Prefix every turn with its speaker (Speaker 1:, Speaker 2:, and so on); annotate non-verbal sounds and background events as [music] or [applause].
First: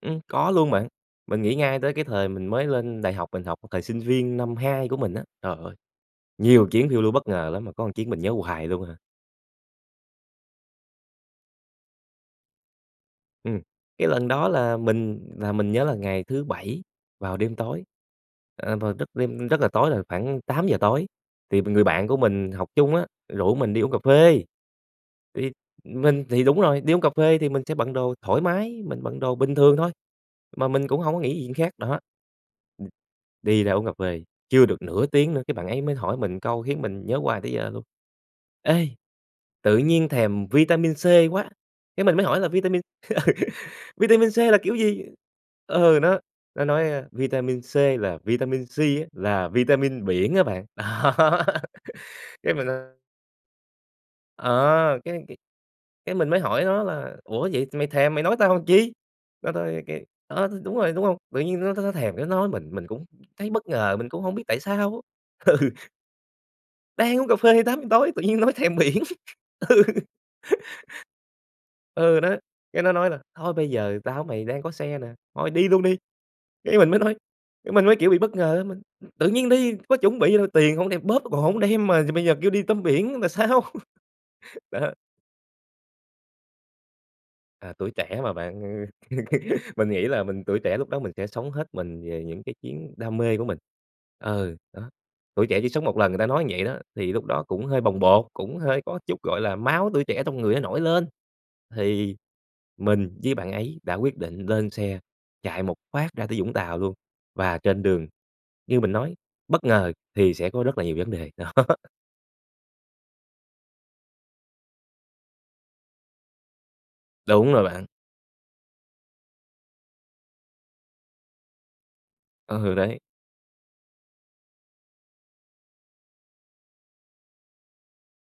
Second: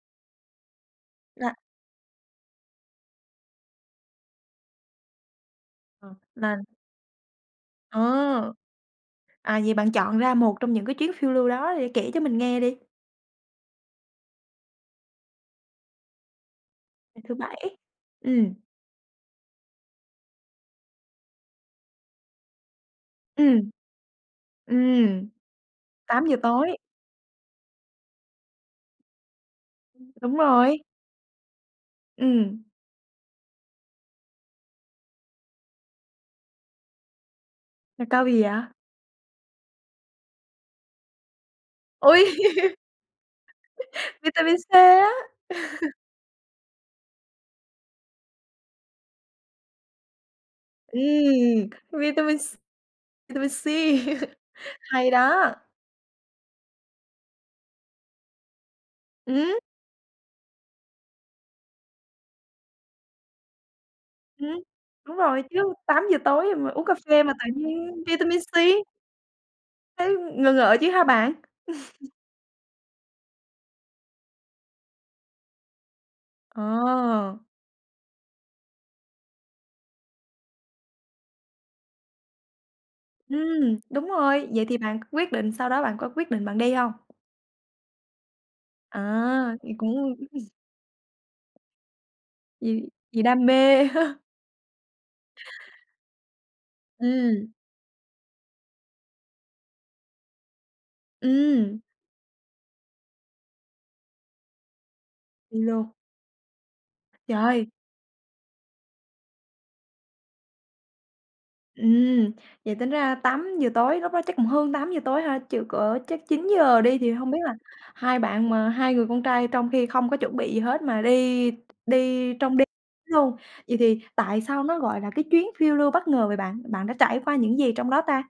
Speaker 1: Ừm, có luôn bạn. Mình
Speaker 2: Dạ.
Speaker 1: nghĩ ngay tới cái thời mình mới lên đại học, mình học thời sinh viên năm 2 của mình á, trời ơi,
Speaker 2: Ờ, mà
Speaker 1: nhiều chuyến phiêu lưu bất ngờ lắm, mà có một chuyến mình nhớ
Speaker 2: Ờ.
Speaker 1: hoài luôn à.
Speaker 2: À, vậy bạn chọn ra một trong những cái chuyến phiêu lưu đó để kể cho mình nghe đi.
Speaker 1: Ừm, cái lần đó là mình là mình nhớ là ngày thứ Bảy
Speaker 2: Ngày thứ
Speaker 1: vào đêm
Speaker 2: Bảy.
Speaker 1: tối,
Speaker 2: Ừm.
Speaker 1: ờ, vào lúc đêm rất là tối rồi, khoảng 8:00 tối, thì b người bạn của mình học chung á rủ
Speaker 2: Ừm.
Speaker 1: mình đi uống cà phê.
Speaker 2: Ừm.
Speaker 1: Thì mình
Speaker 2: 8:00
Speaker 1: thì đúng
Speaker 2: tối.
Speaker 1: rồi, đi uống cà phê thì mình sẽ bận đồ thoải mái, mình bận đồ bình thường thôi,
Speaker 2: Ưm, đúng
Speaker 1: mà
Speaker 2: rồi.
Speaker 1: mình cũng hổng có nghĩ gì chuyện khác, đó. Ừm,
Speaker 2: Ừm.
Speaker 1: đi ra uống cà phê, chưa được nửa tiếng nữa cái bạn ấy mới hỏi mình một câu khiến mình nhớ hoài tới giờ luôn:
Speaker 2: Một câu gì vậy?
Speaker 1: "Ê, tự nhiên thèm vitamin C quá," cái mình
Speaker 2: Ôi,
Speaker 1: mới hỏi là "Vitamin [laughs]
Speaker 2: [laughs]
Speaker 1: vitamin C
Speaker 2: vitamin
Speaker 1: là
Speaker 2: C
Speaker 1: kiểu gì?"
Speaker 2: á? [laughs]
Speaker 1: Ừ, nó nó nói: "Ơ, vitamin C là vitamin sea á, là vitamin biển á bạn." Đó
Speaker 2: Ừm,
Speaker 1: [laughs]
Speaker 2: vitamin
Speaker 1: cái
Speaker 2: s
Speaker 1: mình, ơ
Speaker 2: vitamin sea, [laughs]
Speaker 1: ờ,
Speaker 2: Hay
Speaker 1: cái cái
Speaker 2: đó.
Speaker 1: cái mình mới hỏi nó là "Ủa, vậy mày thèm mày nói tao làm chi?" Nó
Speaker 2: Ừm.
Speaker 1: nói cái ờ, thì đúng rồi, đúng hông? Tự nhiên nó nó nó thèm cái nói mình, mình cũng thấy bất ngờ, mình cũng hông biết
Speaker 2: Ừm,
Speaker 1: tại sao
Speaker 2: đúng rồi,
Speaker 1: á. Ừ.
Speaker 2: chứ 8:00 tối mà uống cà
Speaker 1: Đang
Speaker 2: phê
Speaker 1: uống
Speaker 2: mà
Speaker 1: cà
Speaker 2: tự
Speaker 1: phê 8:00
Speaker 2: nhiên
Speaker 1: tối tự
Speaker 2: vitamin
Speaker 1: nhiên nói
Speaker 2: sea.
Speaker 1: thèm biển. Ừ.
Speaker 2: Thấy ngờ ngợ
Speaker 1: [laughs]
Speaker 2: chứ hả bạn? [laughs]
Speaker 1: Ừ, nó cái nó nói là "Thôi bây giờ tao với mày đang có xe nè, thôi đi luôn đi!" Cái mình mới nói
Speaker 2: Ờ.
Speaker 1: cái mình mới kiểu bị bất ngờ á, mình, ừ, "Tự nhiên đi, có chuẩn bị gì đâu, tiền hông đem, bóp còn hổng đem mà giờ bây giờ kêu đi tắm biển luôn là sao?"
Speaker 2: Ừm, đúng rồi,
Speaker 1: [laughs]
Speaker 2: vậy thì
Speaker 1: Đó, đó.
Speaker 2: bạn quyết định sau đó bạn có quyết định bạn đi không?
Speaker 1: À, tuổi trẻ mà bạn, ừ,
Speaker 2: À, thì
Speaker 1: [laughs] mình nghĩ
Speaker 2: cũng
Speaker 1: là mình
Speaker 2: [unintelligible]
Speaker 1: tuổi trẻ lúc đó mình sẽ sống hết mình về những cái
Speaker 2: Vì
Speaker 1: chuyến đam
Speaker 2: vì
Speaker 1: mê của
Speaker 2: đam
Speaker 1: mình.
Speaker 2: mê ha.
Speaker 1: Ừ, đó, tuổi trẻ chỉ sống một lần người ta nói như vậy đó, thì lúc đó
Speaker 2: Ừm.
Speaker 1: cũng hơi bồng bột, cũng hơi có chút, gọi là, máu tuổi trẻ trong người nó nổi lên
Speaker 2: Ừm.
Speaker 1: thì mình với bạn ấy đã quyết định lên xe
Speaker 2: Đi
Speaker 1: chạy một
Speaker 2: luôn.
Speaker 1: phát ra tới Vũng Tàu luôn, và
Speaker 2: TrờI!
Speaker 1: trên đường như mình nói bất ngờ thì sẽ có rất là nhiều vấn đề, đó.
Speaker 2: Ừm, vậy tính ra 8:00 tối lúc đó chắc cũng hơn 8:00 tối ha. Trừ cỡ chắc 9:00 đi thì hông biết
Speaker 1: Đúng
Speaker 2: là
Speaker 1: rồi bạn.
Speaker 2: hai bạn mà hai người con trai trong khi không có chuẩn bị gì hết mà đi đi trong đêm
Speaker 1: Ừ, đấy.
Speaker 2: luôn. Vậy thì tại sao nó gọi là cái chuyến phiêu lưu bất ngờ vậy bạn? Bạn đã trải qua những gì trong đó ta?